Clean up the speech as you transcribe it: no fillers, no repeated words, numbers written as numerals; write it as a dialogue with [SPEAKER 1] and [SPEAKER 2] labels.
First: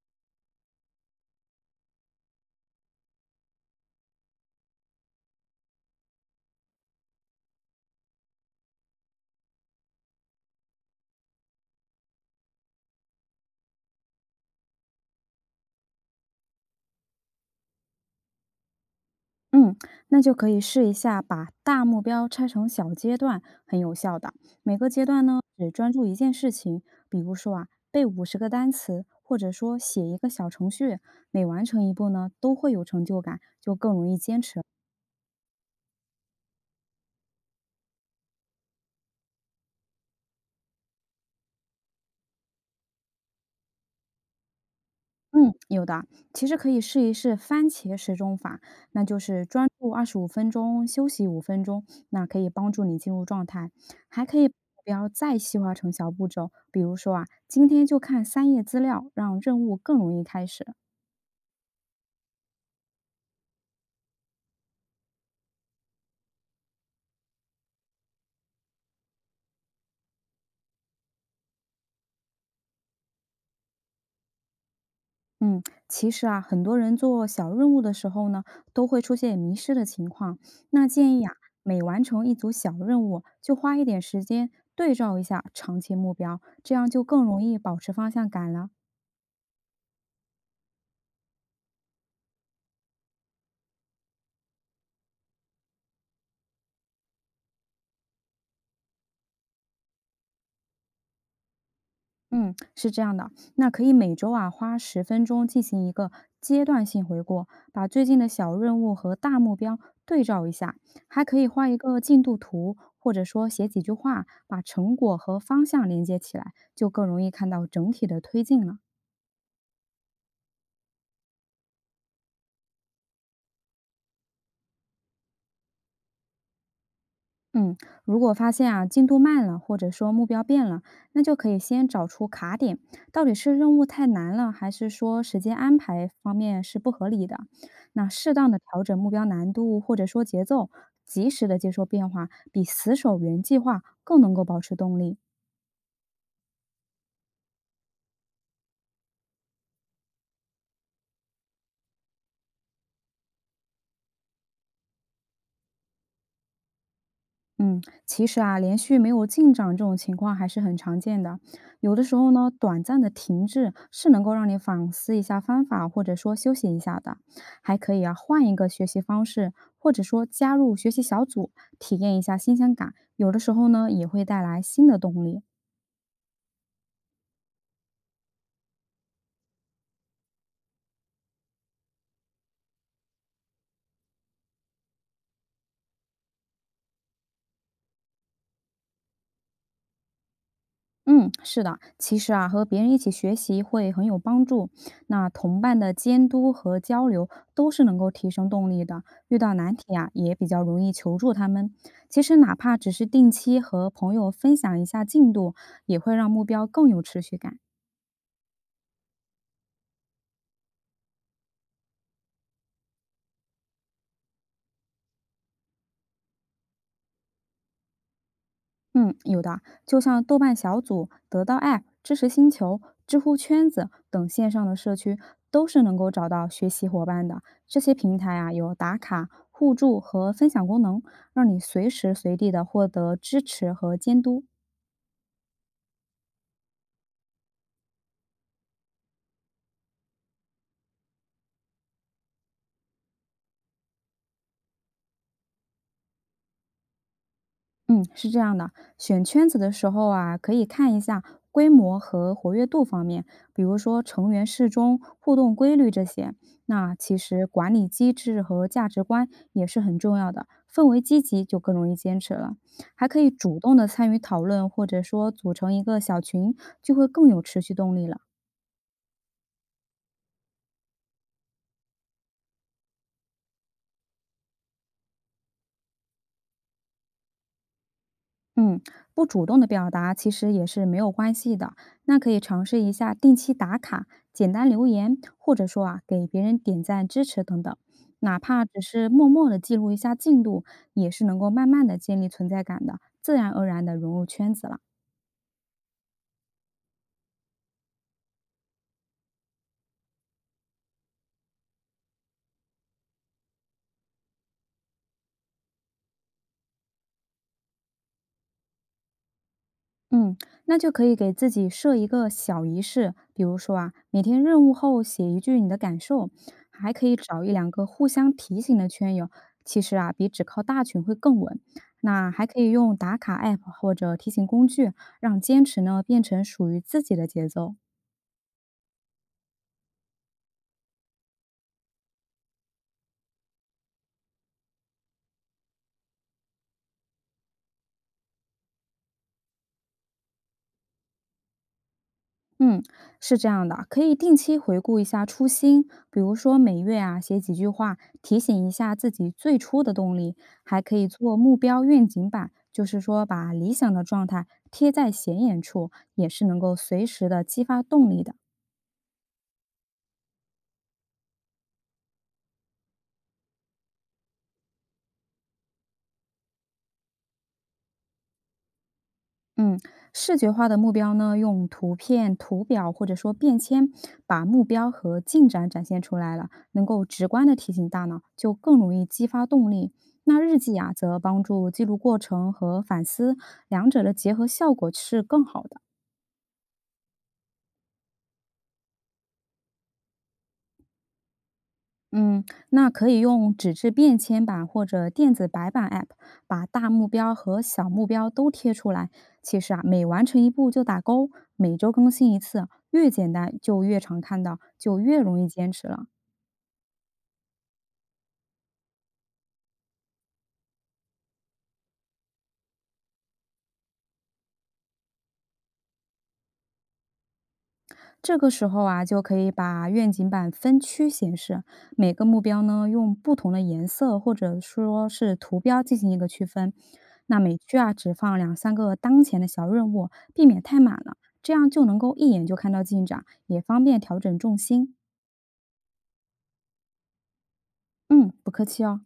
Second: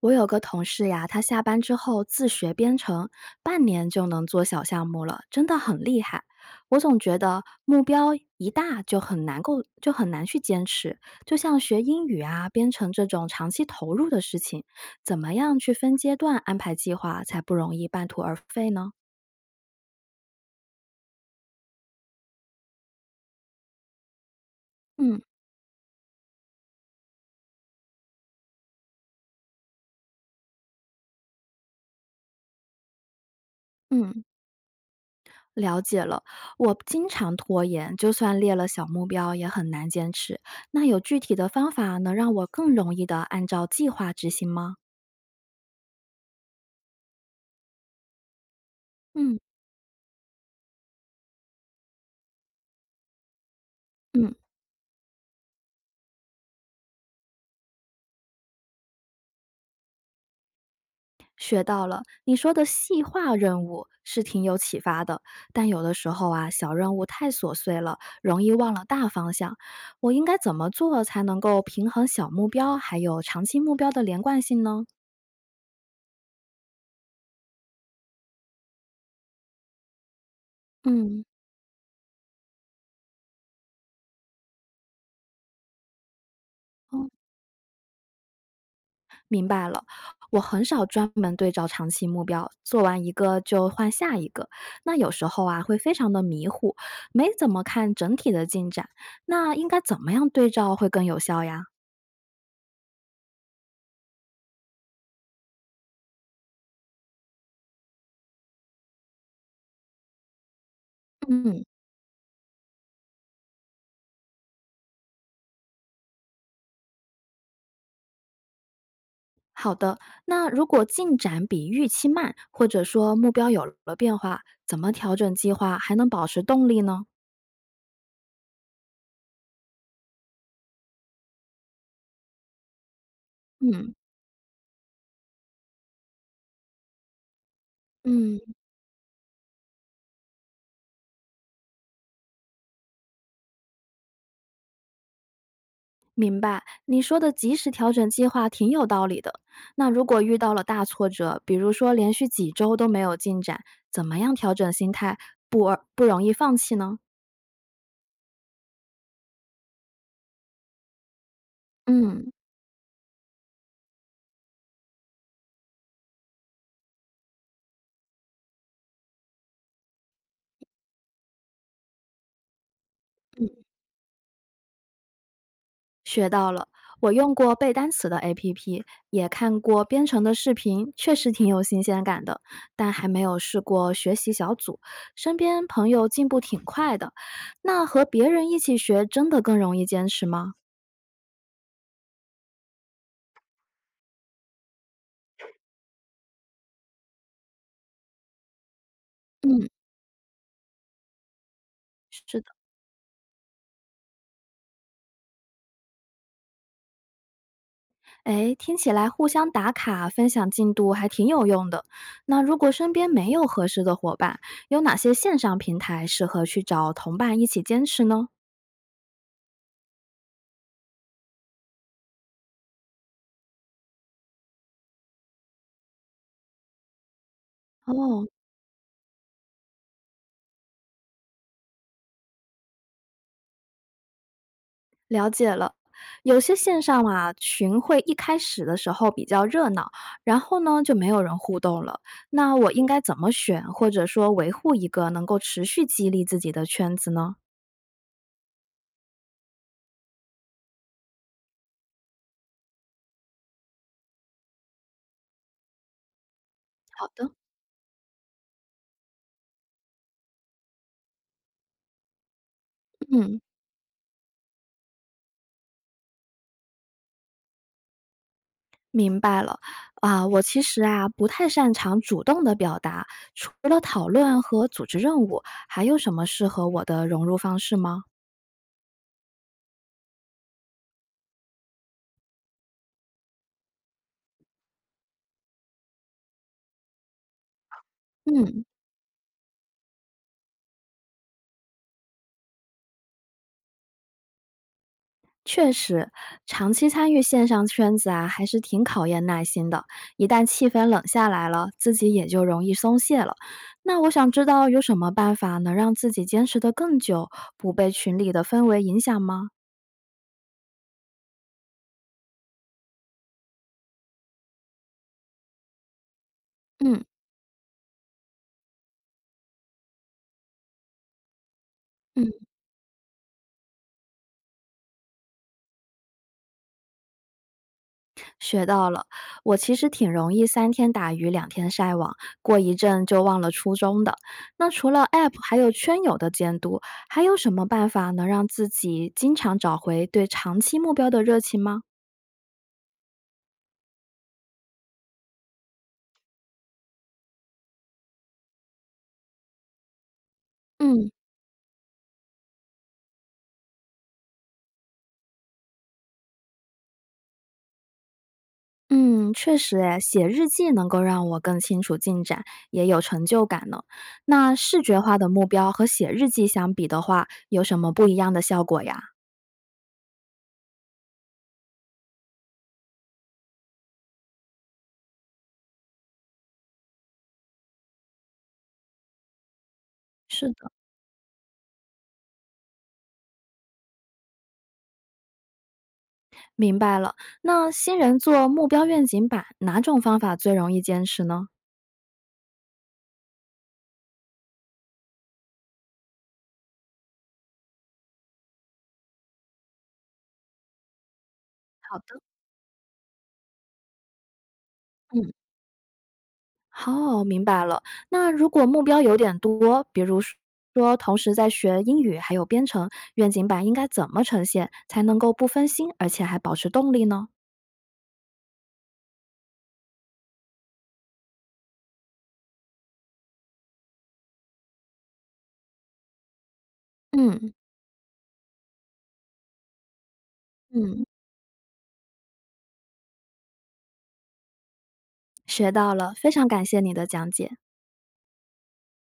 [SPEAKER 1] 我有个同事呀，他下班之后自学编程，半年就能做小项目了，真的很厉害。我总觉得目标一大就很难够，就很难去坚持。就像学英语啊、编程这种长期投入的事情，怎么样去分阶段安排计划才不容易半途而废呢？
[SPEAKER 2] 嗯，那就可以试一下把大目标拆成小阶段，很有效的。每个阶
[SPEAKER 1] 嗯
[SPEAKER 2] 段呢，只专注一件事情，比如说啊，背50个单词，或者说写一个小程序，每完成一步呢，都会有成就感，就更容易
[SPEAKER 1] 嗯，
[SPEAKER 2] 坚持。
[SPEAKER 1] 了解了。我经常拖延，就算列了小目标也很难坚持。那有具体的方法能让我更容易的按照计划执行吗？
[SPEAKER 2] 嗯，有的，其实可以试一试番茄时钟法，那就
[SPEAKER 1] 嗯。
[SPEAKER 2] 是专注25分钟，休息五分钟，那可以帮助你进入状态。还
[SPEAKER 1] 嗯，
[SPEAKER 2] 可以把目标再细化成小步骤，比如说啊，今天就看三页资料，让任务更容易开始。
[SPEAKER 1] 学到了。你说的细化任务是挺有启发的，但有的时候啊，小任务太琐碎了，容易忘了大方向。我应该怎么做才能够平衡小目标还有长期目标的连贯性呢？
[SPEAKER 2] 嗯，其实啊，很多人做小任务的时候呢，都会出现迷失的情况。那建
[SPEAKER 1] 嗯，
[SPEAKER 2] 议啊，每完成一组小任务，就花一点时间对照一下长期目标，这样就
[SPEAKER 1] 哦，
[SPEAKER 2] 更容易保持方向感了。
[SPEAKER 1] 明白了。我很少专门对照长期目标，做完一个就换下一个。那有时候啊，会非常的迷糊，没怎么看整体的进展。那应该怎么样对照会更有效呀？
[SPEAKER 2] 嗯，是这样的，那可以每周啊花10分钟进行一个阶段性回顾，把最近的小任务和大目标对照一下，还可以
[SPEAKER 1] 嗯。
[SPEAKER 2] 画一个进度图，或者说写几句话，把成果和方向连接起来，就更容易看到整体的推进了。
[SPEAKER 1] 好的，那如果进展比预期慢，或者说目标有了变化，怎么调整计划还能保持动力呢？
[SPEAKER 2] 嗯，如果发现啊进度慢了，或者说目标变了，那就可以先找出卡点，到底是任务
[SPEAKER 1] 嗯
[SPEAKER 2] 太难了，还是说时间安排方面是不合理的？那适
[SPEAKER 1] 嗯，
[SPEAKER 2] 当的调整目标难度或者说节奏，及时的接受变化，比死守原计划更能够保持动力。
[SPEAKER 1] 明白。你说的及时调整计划挺有道理的。那如果遇到了大挫折，比如说连续几周都没有进展，怎么样调整心态，不而不容易放弃呢？
[SPEAKER 2] 嗯，其实啊，连续没有进展这种情况还是很常见的。有的时
[SPEAKER 1] 嗯。
[SPEAKER 2] 候呢，短暂的停滞是能够让你反思一下方法，或者说休息一下的，还可以啊，换一个学习方式，或者说加入学习小组，体验一下新鲜感。有的时候呢，也会带来新的动力。
[SPEAKER 1] 学到了，我用过背单词的 APP，也看过编程的视频，确实挺有新鲜感的，但还没有试过学习小组。身边朋友进步挺快的，那和别人一起学真的更容易坚持吗？
[SPEAKER 2] 嗯，是的，其实啊，和别人一起学习会很有帮助。那同伴的监督和交流都是能够提升动力的。遇到
[SPEAKER 1] 嗯，
[SPEAKER 2] 难题啊，也比较容易求助他们。其实
[SPEAKER 1] 是的，
[SPEAKER 2] 哪怕只是定期和朋友分享一下进度，也会让目标更有持续感。
[SPEAKER 1] 哎，听起来互相打卡、分享进度还挺有用的。那如果身边没有合适的伙伴，有哪些线上平台适合去找同伴一起坚持呢？
[SPEAKER 2] 嗯，有的，就像豆瓣小组、得到 App、知识星球、知乎圈子等线上的社区，都是能够找到学习伙伴的。这些平
[SPEAKER 1] 哦，
[SPEAKER 2] 台啊，有打卡、互助和分享功能，让你随时随地的获得支持和监督。
[SPEAKER 1] 了解了，有些线上啊群会一开始的时候比较热闹，然后呢就没有人互动了。那我应该怎么选，或者说维护一个能够持续激励自己的圈子呢？
[SPEAKER 2] 嗯，是这样的，选圈子的时候啊，可以看一下规模和活跃度方面，比如说成员适中、互动规律这些。那
[SPEAKER 1] 好
[SPEAKER 2] 其
[SPEAKER 1] 的，
[SPEAKER 2] 实管理机制和价值观也是很重要的，氛围积极就更容易坚持了。还可以
[SPEAKER 1] 嗯，
[SPEAKER 2] 主动的参与讨论，或者说组成一个小群，就会更有持续动力了。
[SPEAKER 1] 明白了。啊，我其实啊不太擅长主动的表达，除了讨论和组织任务，还有什么适合我的融入方式吗？
[SPEAKER 2] 嗯，不主动的表达其实也是没有关系的。那可以尝试一下定期打卡、简单留言，或者说啊给别人点赞支持等等，哪
[SPEAKER 1] 嗯。
[SPEAKER 2] 怕只是默默的记录一下进度，也是能够慢慢的建立存在感的，自然而然的融入圈子了。
[SPEAKER 1] 确实，长期参与线上圈子啊，还是挺考验耐心的。一旦气氛冷下来了，自己也就容易松懈了。那我想知道有什么办法能让自己坚持得更久，不被群里的氛围影响吗？
[SPEAKER 2] 嗯，那就可以给自己设一个小仪式，比如说啊，每天任务后写一句你的感受，还
[SPEAKER 1] 嗯。
[SPEAKER 2] 可以找一两个互相提醒的圈友，其实啊，比只靠大群会更稳。
[SPEAKER 1] 嗯，
[SPEAKER 2] 那还可以用打卡 app 或者提醒工具，让坚持呢变成属于自己的节奏。
[SPEAKER 1] 学到了，我其实挺容易三天打鱼两天晒网，过一阵就忘了初衷的。那除了 App 还有圈友的监督，还有什么办法能让自己经常找回对长期目标的热情吗？
[SPEAKER 2] 嗯，是这样的，可以定期回顾一下初心，比如说每月啊写几句话，提醒一下自己最初的动力，还可以
[SPEAKER 1] 嗯。
[SPEAKER 2] 做目标愿景板，就是说把理想的状态贴在显眼处，也是能够随时的激发动力的。
[SPEAKER 1] 嗯，确实诶，写日记能够让我更清楚进展，也有成就感呢。那视觉化的目标和写日记相比的话，有什么不一样的效果呀？
[SPEAKER 2] 嗯，视觉化的目标呢，用图片、图表或者说便签，把目标和进展展现出来了，能够直观的提醒大脑，就更容易激发动力。那
[SPEAKER 1] 是
[SPEAKER 2] 日
[SPEAKER 1] 的，
[SPEAKER 2] 记啊，则帮助记录过程和反思，两者的结合效果是更好的。
[SPEAKER 1] 明白了。那新人做目标愿景板，哪种方法最容易坚持呢？
[SPEAKER 2] 嗯，那可以用纸质便签板或者电子白板 App，把大目标和小目标都贴出来。其实啊，每完成一步就打勾，每周
[SPEAKER 1] 好
[SPEAKER 2] 更
[SPEAKER 1] 的，
[SPEAKER 2] 新一次啊，越简单就越常看到，就越
[SPEAKER 1] 嗯，
[SPEAKER 2] 容易坚持了。
[SPEAKER 1] 好，明白了。那如果目标有点多，比如说同时在学英语还有编程，愿景板应该怎么呈现才能够不分心，而且还保持动力呢？
[SPEAKER 2] 这个时候啊，就可以把愿景板分区显示，每个目标呢用不同的颜色或者说是图标进行一个区分。那
[SPEAKER 1] 嗯
[SPEAKER 2] 每区啊只放两三个当前的小任务，避免太满
[SPEAKER 1] 嗯。
[SPEAKER 2] 了，这样就能够一眼就看到进展，也方便调整重心。
[SPEAKER 1] 学到了，非常感谢你的讲解。
[SPEAKER 2] 嗯，不客气哦。